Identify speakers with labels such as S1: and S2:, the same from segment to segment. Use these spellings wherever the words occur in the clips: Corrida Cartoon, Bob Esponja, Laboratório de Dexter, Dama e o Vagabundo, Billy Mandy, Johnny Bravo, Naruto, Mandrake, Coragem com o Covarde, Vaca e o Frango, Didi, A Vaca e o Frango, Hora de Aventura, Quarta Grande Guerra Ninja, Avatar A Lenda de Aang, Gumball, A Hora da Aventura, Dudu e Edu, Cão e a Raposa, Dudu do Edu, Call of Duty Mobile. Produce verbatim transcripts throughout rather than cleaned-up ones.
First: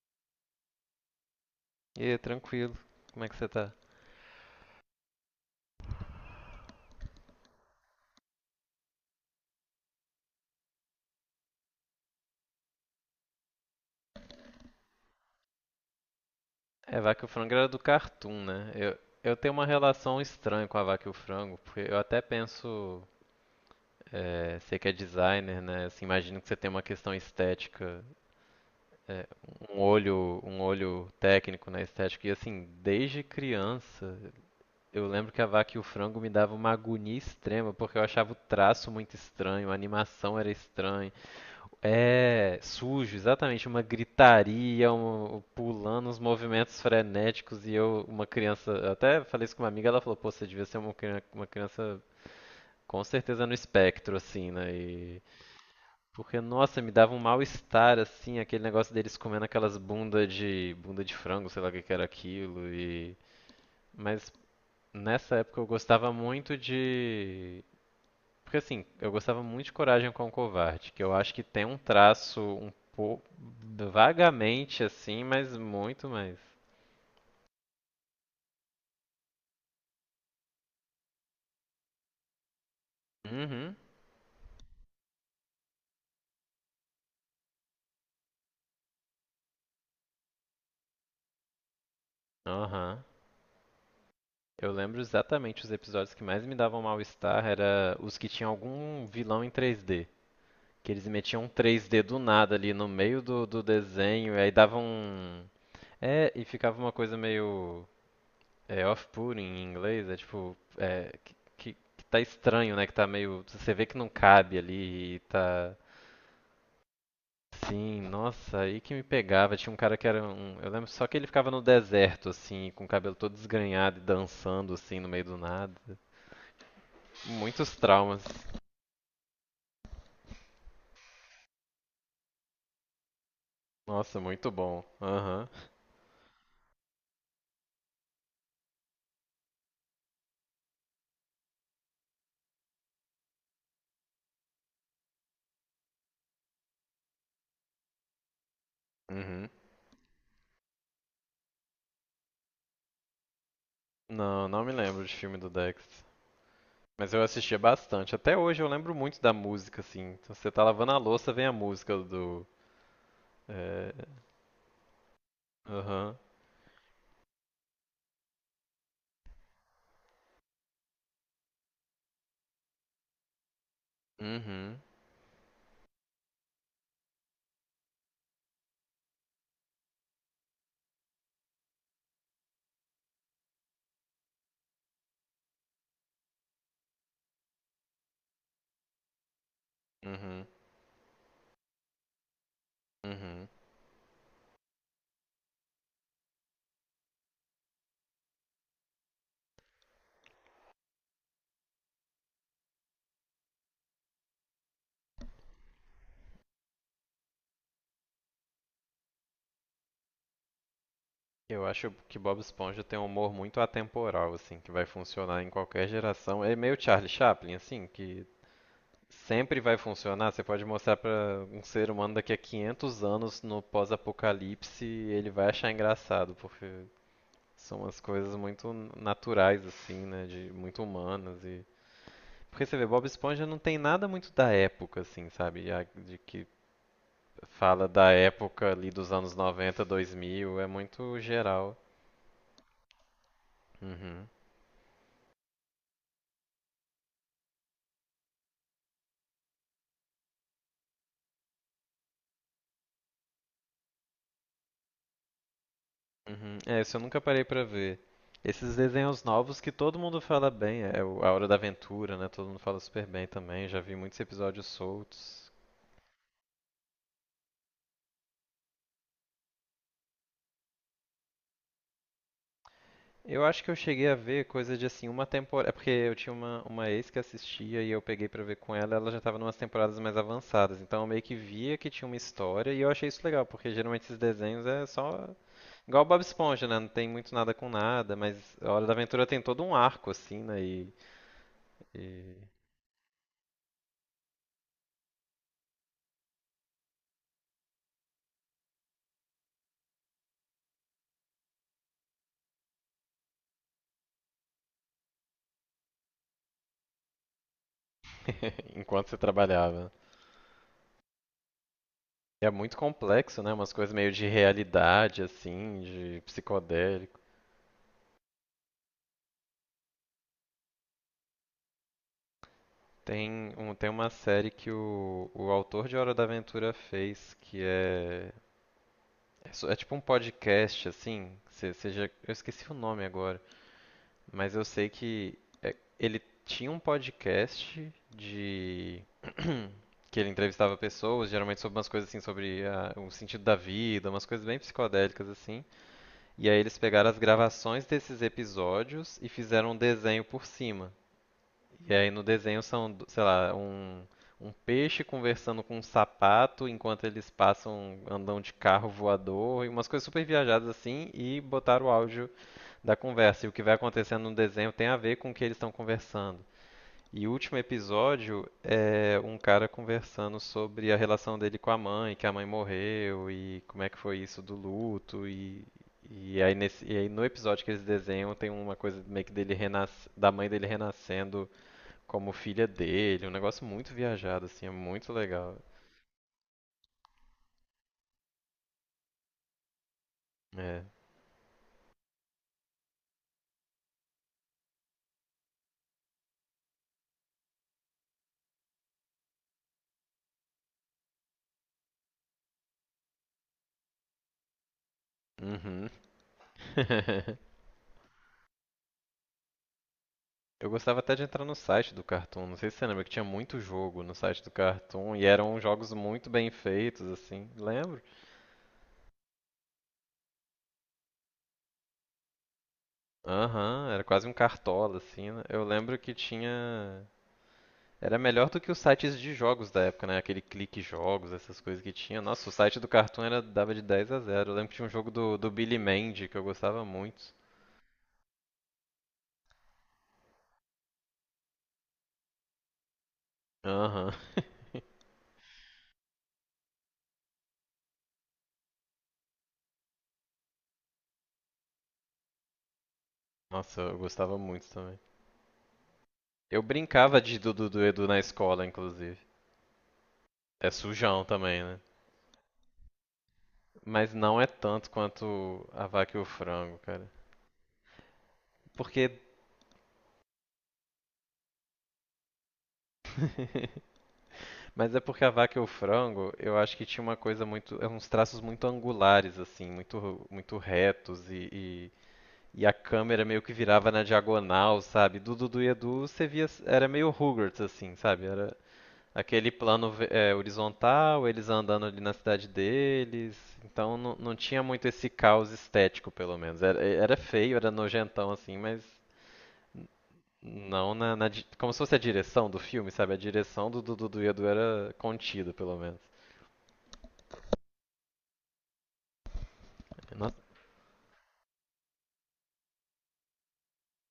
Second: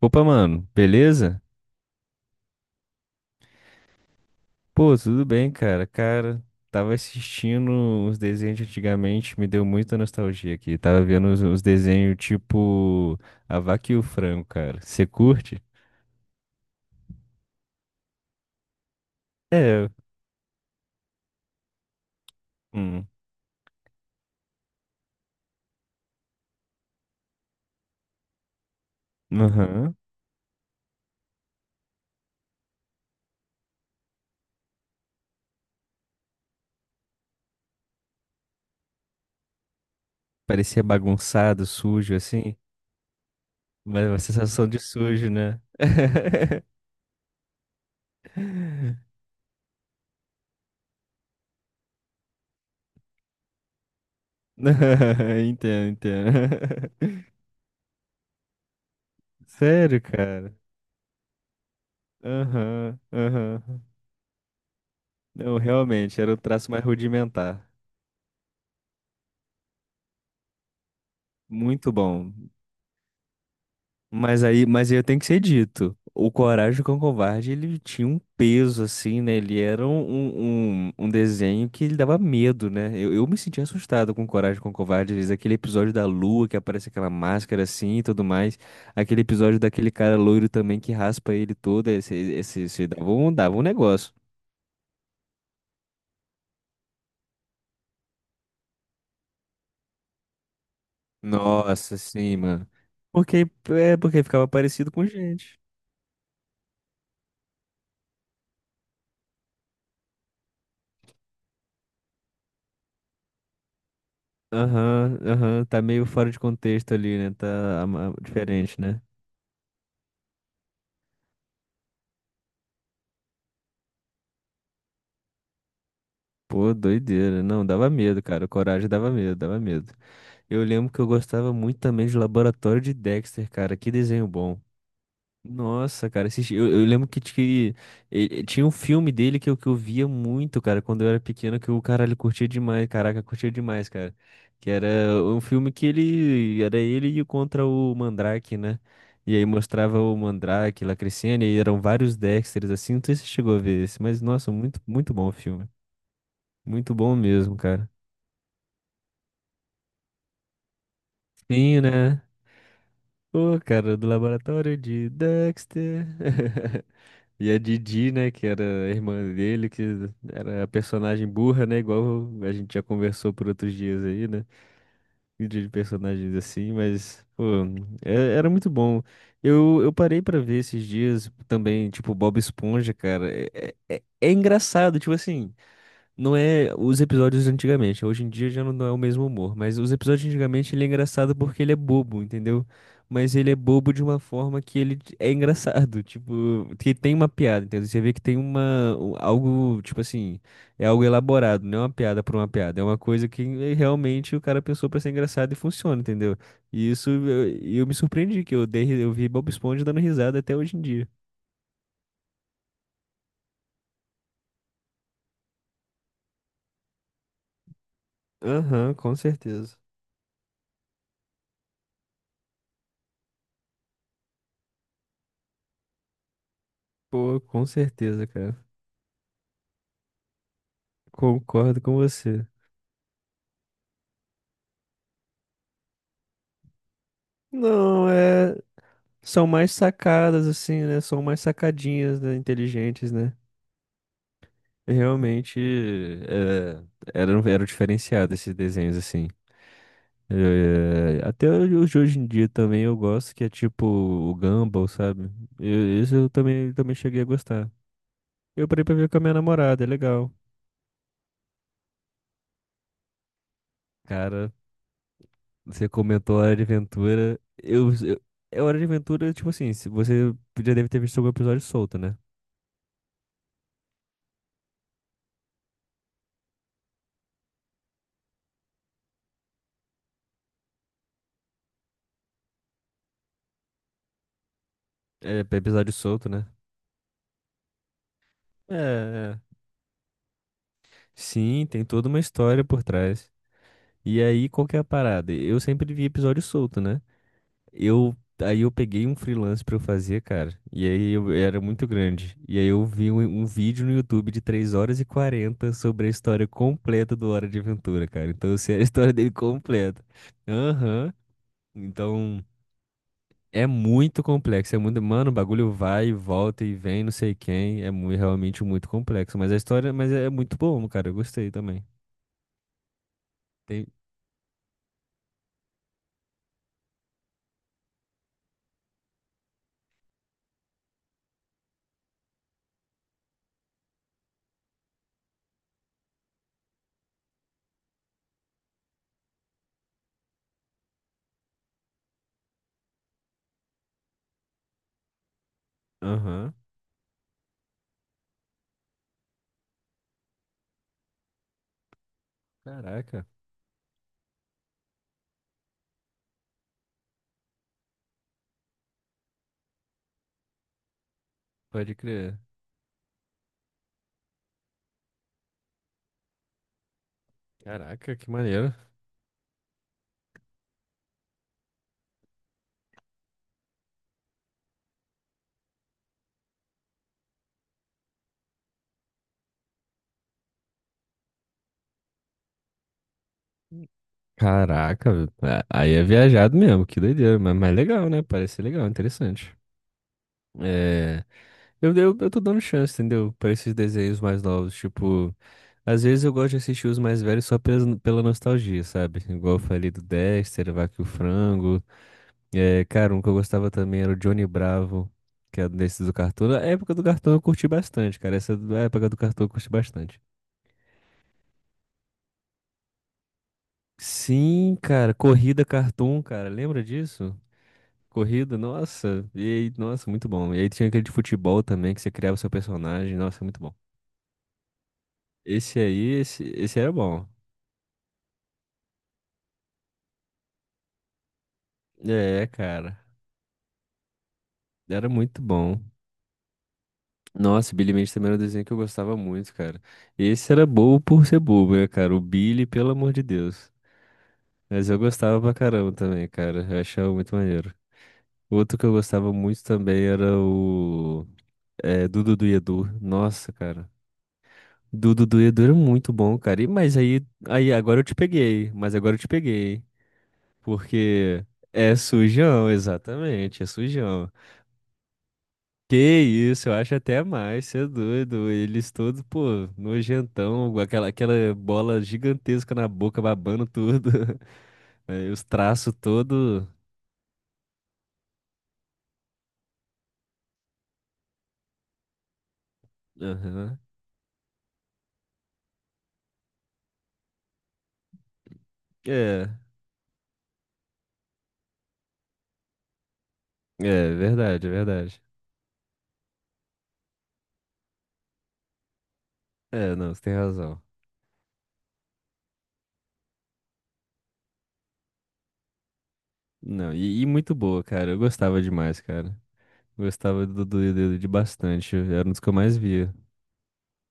S1: Opa, mano, beleza?
S2: E aí, tranquilo. Como é que você tá?
S1: Pô, tudo bem, cara. Cara, tava assistindo uns desenhos de antigamente, me deu muita nostalgia aqui. Tava vendo uns, uns desenhos tipo A Vaca e o Frango, cara. Você curte?
S2: É, Vaca e o Frango era do Cartoon, né? Eu, eu tenho uma
S1: É.
S2: relação estranha com a Vaca e o Frango, porque eu até penso,
S1: Hum.
S2: é, você que é designer, né? Assim, imagino que você tem uma questão estética, é, um
S1: Aham.
S2: olho, um olho técnico na estética. E assim, desde criança, eu lembro que a Vaca e o Frango me dava uma agonia extrema, porque eu achava o traço muito estranho, a animação era
S1: Parecia
S2: estranha.
S1: bagunçado, sujo, assim.
S2: É, sujo, exatamente, uma
S1: Mas uma sensação de
S2: gritaria,
S1: sujo,
S2: um,
S1: né?
S2: pulando uns movimentos frenéticos e eu, uma criança, eu até falei isso com uma amiga, ela falou, pô, você devia ser uma, cri- uma criança com certeza no espectro, assim, né? E
S1: Entendo,
S2: porque, nossa, me
S1: entendo.
S2: dava um mal-estar, assim, aquele negócio deles comendo aquelas
S1: Sério,
S2: bunda
S1: cara?
S2: de, bunda de frango, sei lá o que que era aquilo,
S1: Aham,
S2: e...
S1: aham.
S2: Mas nessa
S1: Não,
S2: época eu gostava
S1: realmente, era o
S2: muito
S1: traço mais
S2: de
S1: rudimentar.
S2: porque assim, eu gostava muito de Coragem com o Covarde, que eu acho que tem um
S1: Muito bom.
S2: traço um pouco
S1: Mas aí,
S2: vagamente
S1: mas aí eu tenho
S2: assim,
S1: que ser
S2: mas
S1: dito.
S2: muito
S1: O
S2: mais.
S1: Coragem com o Covarde, ele tinha um peso, assim, né? Ele era um, um, um desenho que ele dava medo, né? Eu, eu me sentia
S2: Uhum.
S1: assustado com Coragem com o Covarde às vezes. Aquele episódio da lua, que aparece aquela máscara assim e tudo mais. Aquele episódio daquele cara loiro também que raspa ele todo. Esse, esse, esse
S2: Aham.
S1: dava um, dava um negócio.
S2: Eu lembro exatamente os episódios que mais me davam mal-estar era os que tinham algum vilão em três D. Que eles metiam um
S1: Nossa,
S2: três D do
S1: sim,
S2: nada
S1: mano.
S2: ali no meio do,
S1: Porque,
S2: do
S1: é porque
S2: desenho, e
S1: ficava
S2: aí davam
S1: parecido com
S2: um.
S1: gente.
S2: É, e ficava uma coisa meio. É off-putting em inglês, é tipo, é, que, que, que tá estranho, né? Que tá meio, você vê que não cabe ali
S1: Aham,
S2: e
S1: aham,
S2: tá...
S1: tá meio fora de contexto ali, né? Tá
S2: Sim,
S1: ama-
S2: nossa, aí
S1: diferente,
S2: que
S1: né?
S2: me pegava. Tinha um cara que era um. Eu lembro só que ele ficava no deserto, assim, com o cabelo todo desgrenhado e dançando, assim, no meio do nada.
S1: Pô, doideira. Não,
S2: Muitos
S1: dava medo,
S2: traumas.
S1: cara. Coragem dava medo, dava medo. Eu lembro que eu gostava muito também de Laboratório de Dexter, cara. Que
S2: Nossa,
S1: desenho
S2: muito
S1: bom.
S2: bom. Aham.
S1: Nossa, cara, assisti- eu, eu lembro que, t- que eh, tinha um filme dele que eu, que eu via muito, cara, quando eu era pequeno, que o caralho curtia demais, caraca, curtia demais, cara. Que era um filme que ele, era ele e contra o Mandrake, né? E aí
S2: Uhum.
S1: mostrava o Mandrake lá crescendo, e aí eram vários Dexters, assim, não sei se você chegou a ver esse, mas,
S2: Não,
S1: nossa,
S2: não me
S1: muito,
S2: lembro
S1: muito
S2: de
S1: bom o
S2: filme do
S1: filme.
S2: Dex.
S1: Muito
S2: Mas
S1: bom
S2: eu
S1: mesmo,
S2: assistia
S1: cara.
S2: bastante. Até hoje eu lembro muito da música, assim. Então, você tá lavando a louça, vem a
S1: Sim,
S2: música
S1: né?
S2: do.
S1: Pô, cara, do
S2: É...
S1: laboratório de Dexter.
S2: Aham.
S1: E a Didi, né, que era a irmã dele, que era a personagem burra, né, igual a gente já conversou por outros dias aí, né,
S2: Uhum,
S1: de personagens assim, mas, pô, é- era muito bom. Eu, eu parei pra ver esses dias também, tipo, Bob Esponja, cara, é, é, é engraçado, tipo assim, não é os episódios de antigamente. Hoje em dia já não não é o mesmo humor. Mas os episódios de
S2: uhum,
S1: antigamente ele é engraçado porque ele é bobo, entendeu? Mas
S2: uhum.
S1: ele é bobo de uma forma que ele t- é engraçado. Tipo, que tem uma piada, entendeu? Você vê que tem uma. um- Algo, tipo assim. É algo elaborado, não é uma piada por uma piada. É uma coisa que eh, realmente o cara pensou pra ser engraçado e funciona, entendeu? E isso eu, eu me surpreendi, que eu dei, ri- eu vi Bob Esponja dando risada até hoje em dia.
S2: Eu acho que Bob Esponja tem um humor muito atemporal, assim, que vai funcionar em qualquer geração. É meio Charlie Chaplin, assim, que
S1: Aham, com
S2: sempre
S1: certeza.
S2: vai funcionar. Você pode mostrar pra um ser humano daqui a quinhentos anos no pós-apocalipse, ele vai achar engraçado, porque
S1: Pô, com
S2: são umas
S1: certeza,
S2: coisas
S1: cara.
S2: muito naturais, assim, né, de muito humanas e
S1: Concordo com você.
S2: porque você vê, Bob Esponja não tem nada muito da época, assim, sabe? A- De que fala
S1: Não,
S2: da
S1: é.
S2: época ali dos anos
S1: São mais
S2: noventa,
S1: sacadas,
S2: dois mil, é
S1: assim, né?
S2: muito
S1: São mais
S2: geral.
S1: sacadinhas, né? Inteligentes, né?
S2: Uhum.
S1: Realmente é, eram, eram diferenciados esses desenhos, assim. É, até os de hoje em dia também eu gosto, que é tipo o Gumball, sabe? Eu, esse eu
S2: Uhum.
S1: também,
S2: É,
S1: também
S2: isso eu nunca
S1: cheguei a
S2: parei pra
S1: gostar.
S2: ver.
S1: Eu
S2: Esses
S1: parei pra ver com a
S2: desenhos
S1: minha
S2: novos que
S1: namorada, é
S2: todo mundo
S1: legal.
S2: fala bem, é é o A Hora da Aventura, né? Todo mundo fala super bem também, já vi muitos
S1: Cara,
S2: episódios soltos.
S1: você comentou Hora de Aventura. Eu, eu, é Hora de Aventura, tipo assim, se você já deve ter visto algum episódio solto, né?
S2: Eu acho que eu cheguei a ver coisa de assim, uma temporada. É porque eu tinha uma, uma ex que assistia e eu peguei pra ver com ela, ela já tava numas temporadas mais avançadas. Então eu meio que via que tinha uma história e eu achei isso legal, porque geralmente esses desenhos é só
S1: É, episódio
S2: igual o Bob
S1: solto, né?
S2: Esponja, né? Não tem muito nada com nada, mas a
S1: É,
S2: Hora da Aventura tem
S1: é.
S2: todo um arco, assim, né? E,
S1: Sim, tem toda uma
S2: e-
S1: história por trás. E aí, qual que é a parada? Eu sempre vi episódio solto, né? Eu, aí eu peguei um freelance pra eu fazer, cara. E aí eu era muito grande. E aí eu vi um, um vídeo no YouTube de três horas e quarenta sobre a história completa do Hora de Aventura, cara. Então eu sei a
S2: enquanto
S1: história
S2: você
S1: dele
S2: trabalhava.
S1: completa. Aham. Então
S2: E é muito complexo, né?
S1: é
S2: Umas coisas meio
S1: muito
S2: de
S1: complexo. É muito,
S2: realidade,
S1: mano, o bagulho
S2: assim,
S1: vai e
S2: de
S1: volta e vem, não
S2: psicodélico.
S1: sei quem. É mu- realmente muito complexo. Mas a história, mas é muito bom, cara. Eu gostei também.
S2: Tem um,
S1: Tem.
S2: tem uma série que o, o autor de Hora da Aventura fez, que é. É, só- é tipo um podcast, assim. se- já, eu esqueci o nome agora, mas eu sei que é- ele tinha um podcast de que ele entrevistava pessoas, geralmente sobre umas coisas assim, sobre a- o sentido da vida, umas coisas bem psicodélicas assim. E
S1: Aham.
S2: aí eles pegaram as gravações desses episódios e fizeram um desenho por cima. E aí no desenho são, do- sei
S1: Caraca,
S2: lá, um, um peixe conversando com um sapato enquanto eles passam, andam de carro voador, e umas coisas super viajadas assim, e botaram o
S1: pode
S2: áudio
S1: crer.
S2: da conversa. E o que vai acontecendo no desenho tem a ver com o que eles estão conversando. E o último
S1: Caraca, que
S2: episódio
S1: maneiro.
S2: é um cara conversando sobre a relação dele com a mãe, que a mãe morreu e como é que foi isso do luto. E e aí, nesse, e aí no episódio que eles desenham tem uma coisa meio que dele renas, da mãe dele renascendo como filha dele, um negócio muito viajado assim, é muito
S1: Caraca, velho.
S2: legal.
S1: É, aí é viajado mesmo, que doideira, mas, mas legal, né? Parece ser legal, interessante.
S2: É.
S1: É, eu, eu, eu tô dando chance, entendeu? Pra esses desenhos mais novos, tipo, às vezes eu gosto de assistir os mais velhos só pela, pela nostalgia, sabe? Igual eu falei do Dexter, Vaca e o Frango. É, cara, um que eu gostava também era o Johnny Bravo, que é
S2: Uhum.
S1: desses do Cartoon. A época do Cartoon eu curti bastante, cara. Essa do- a época do Cartoon eu curti bastante.
S2: Eu gostava até de entrar no site do Cartoon, não sei se você lembra que tinha muito jogo no site do
S1: Sim, cara,
S2: Cartoon e eram
S1: Corrida
S2: jogos
S1: Cartoon,
S2: muito
S1: cara,
S2: bem
S1: lembra
S2: feitos
S1: disso?
S2: assim. Lembro?
S1: Corrida, nossa, e aí, nossa, muito bom. E aí tinha aquele de futebol também, que você criava o seu personagem, nossa, muito bom.
S2: Aham, era quase um cartola, assim, né? Eu
S1: Esse
S2: lembro
S1: aí,
S2: que
S1: esse, esse era
S2: tinha.
S1: bom.
S2: Era melhor do que os sites de jogos da época, né? Aquele clique jogos, essas coisas que tinha.
S1: É,
S2: Nossa, o site do
S1: cara,
S2: Cartoon era... dava de dez a zero. Eu lembro que tinha um
S1: era
S2: jogo do,
S1: muito
S2: do Billy
S1: bom.
S2: Mandy que eu gostava muito.
S1: Nossa, Billy Mandy também era um desenho que eu gostava muito, cara. Esse era bobo por ser bobo, né, cara? O Billy, pelo amor de Deus.
S2: Aham.
S1: Mas eu gostava pra caramba também, cara, eu achava muito maneiro. Outro que eu gostava muito também era o... É, Dudu do Edu. Nossa,
S2: Nossa,
S1: cara.
S2: eu gostava muito também.
S1: Do Dudu e Edu era muito bom,
S2: Eu
S1: cara. E, mas
S2: brincava
S1: aí,
S2: de Dudu
S1: aí
S2: do
S1: agora eu
S2: Edu
S1: te
S2: na escola,
S1: peguei. Mas agora
S2: inclusive.
S1: eu te peguei.
S2: É sujão
S1: Porque
S2: também, né?
S1: é sujão, exatamente, é
S2: Mas
S1: sujão.
S2: não é tanto quanto a
S1: Que
S2: Vaca e o
S1: isso, eu
S2: Frango,
S1: acho
S2: cara.
S1: até mais, cê é doido. Eles
S2: Porque.
S1: todos, pô, nojentão, com aquela, aquela bola gigantesca na boca, babando tudo.
S2: Mas é porque a
S1: Aí os
S2: Vaca e o
S1: traços
S2: Frango, eu
S1: todo.
S2: acho que tinha uma coisa muito, é uns traços muito angulares assim, muito muito retos e, e, e a câmera meio que
S1: Aham.
S2: virava na diagonal, sabe? Do Dudu e Edu você via, era meio Rugrats assim, sabe? Era
S1: É,
S2: aquele plano ve- é, horizontal, eles andando ali na cidade deles,
S1: é
S2: então
S1: é
S2: não, não tinha
S1: verdade, é
S2: muito esse
S1: verdade.
S2: caos estético pelo menos. Era, era feio, era nojentão assim, mas
S1: É, não, você tem razão.
S2: não na, na di- como se fosse a direção do filme, sabe? A direção do Dudu e Edu era contida pelo menos.
S1: Não, e, e muito boa, cara. Eu gostava demais, cara.
S2: Nossa,
S1: Gostava do Dudu e do Edu bastante. Era um dos que eu mais via.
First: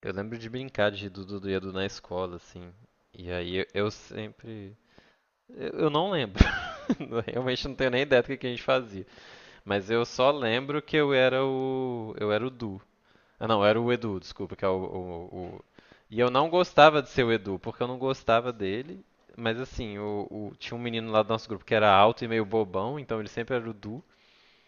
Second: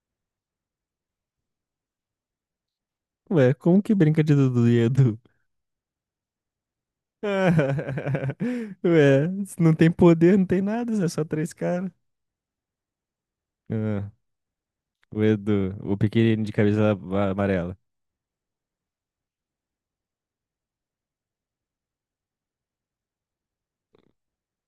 S2: eu lembro de brincar de Dudu do Edu na escola, assim. E
S1: Ué,
S2: aí eu,
S1: como
S2: eu
S1: que brinca de Dudu
S2: sempre.
S1: e Edu?
S2: Eu, eu não lembro. Realmente não tenho nem ideia do que, que a gente fazia.
S1: Ué, se não
S2: Mas
S1: tem
S2: eu só
S1: poder, não tem
S2: lembro
S1: nada,
S2: que
S1: Zé,
S2: eu
S1: só
S2: era
S1: três caras.
S2: o. Eu era o Du. Ah, não, eu era o
S1: Ah,
S2: Edu, desculpa, que é o,
S1: o
S2: o- o-
S1: Edu, o
S2: e eu
S1: pequenino
S2: não
S1: de camisa
S2: gostava de ser
S1: a-
S2: o Edu,
S1: amarela.
S2: porque eu não gostava dele. Mas assim, o, o- tinha um menino lá do nosso grupo que era alto e meio bobão, então ele sempre era o Du.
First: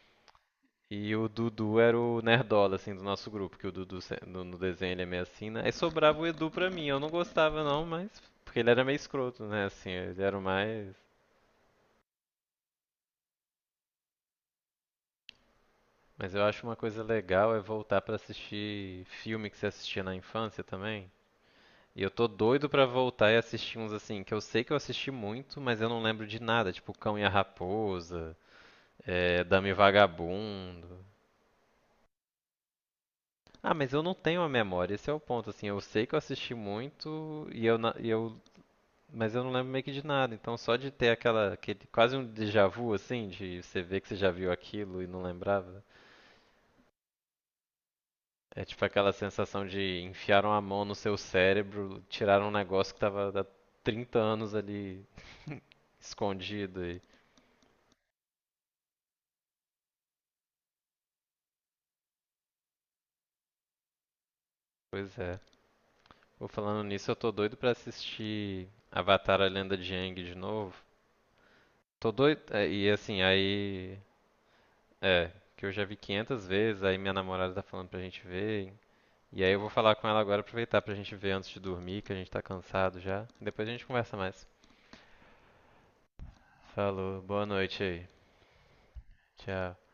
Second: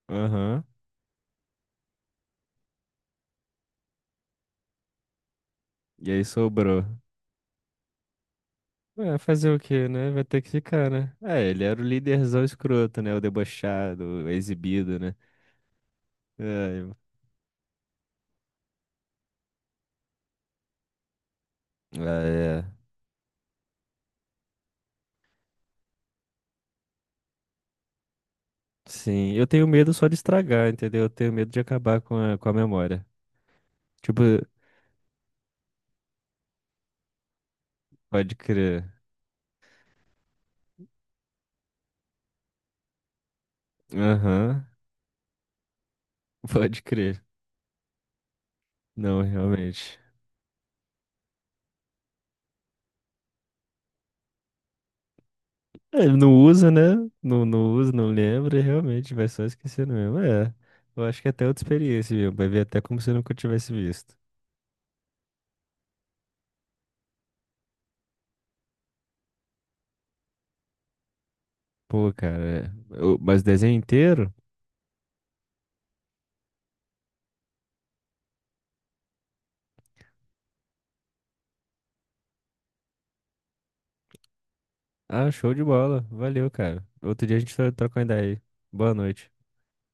S1: Aham.
S2: E o Dudu era o nerdola, assim, do nosso grupo, que o Dudu se- no, no desenho ele é meio assim, né? Aí
S1: E
S2: sobrava
S1: aí
S2: o Edu pra
S1: sobrou.
S2: mim, eu não gostava não, mas... Porque ele era meio
S1: Ué,
S2: escroto,
S1: fazer o
S2: né?
S1: quê,
S2: Assim,
S1: né?
S2: ele
S1: Vai
S2: era
S1: ter
S2: o
S1: que ficar,
S2: mais...
S1: né? É, ele era o líderzão escroto, né? O debochado, o exibido, né?
S2: Mas eu acho uma
S1: Ai,
S2: coisa legal é voltar pra assistir filme que você assistia na infância também. E eu
S1: ah,
S2: tô
S1: é.
S2: doido pra voltar e assistir uns assim, que eu sei que eu assisti muito, mas eu não lembro de nada, tipo Cão e a Raposa,
S1: Sim,
S2: é,
S1: eu
S2: Dama
S1: tenho
S2: e o
S1: medo só de estragar, entendeu?
S2: Vagabundo.
S1: Eu tenho medo de acabar com a, com a memória.
S2: Ah, mas eu não
S1: Tipo,
S2: tenho a memória, esse é o ponto, assim, eu sei que eu assisti muito e eu, na- e eu
S1: pode crer.
S2: mas eu não lembro meio que de nada, então só de ter aquela, aquele, quase um déjà vu, assim, de você ver que você já viu
S1: Aham,
S2: aquilo e não lembrava.
S1: pode crer.
S2: É tipo aquela
S1: Não,
S2: sensação
S1: realmente.
S2: de enfiaram a mão no seu cérebro, tiraram um negócio que tava há trinta anos ali
S1: É, ele não usa, né?
S2: escondido. E...
S1: Não, não usa, não lembra, realmente, vai só esquecendo mesmo. É, eu acho que é até outra experiência, viu? Vai ver até como se eu nunca tivesse visto.
S2: Pois é. Vou falando nisso, eu tô doido pra assistir Avatar A Lenda de Aang de novo. Tô
S1: Pô,
S2: doido,
S1: cara,
S2: é, e
S1: é. Eu-
S2: assim,
S1: mas desenho
S2: aí,
S1: inteiro?
S2: é, que eu já vi quinhentas vezes, aí minha namorada tá falando pra gente ver. E aí eu vou falar com ela agora, aproveitar pra gente ver antes de dormir, que a gente tá cansado já. Depois a gente conversa mais.
S1: Ah, show de bola. Valeu, cara.
S2: Falou,
S1: Outro dia a
S2: boa
S1: gente tro-
S2: noite
S1: troca uma
S2: aí.
S1: ideia aí. Boa noite.
S2: Tchau.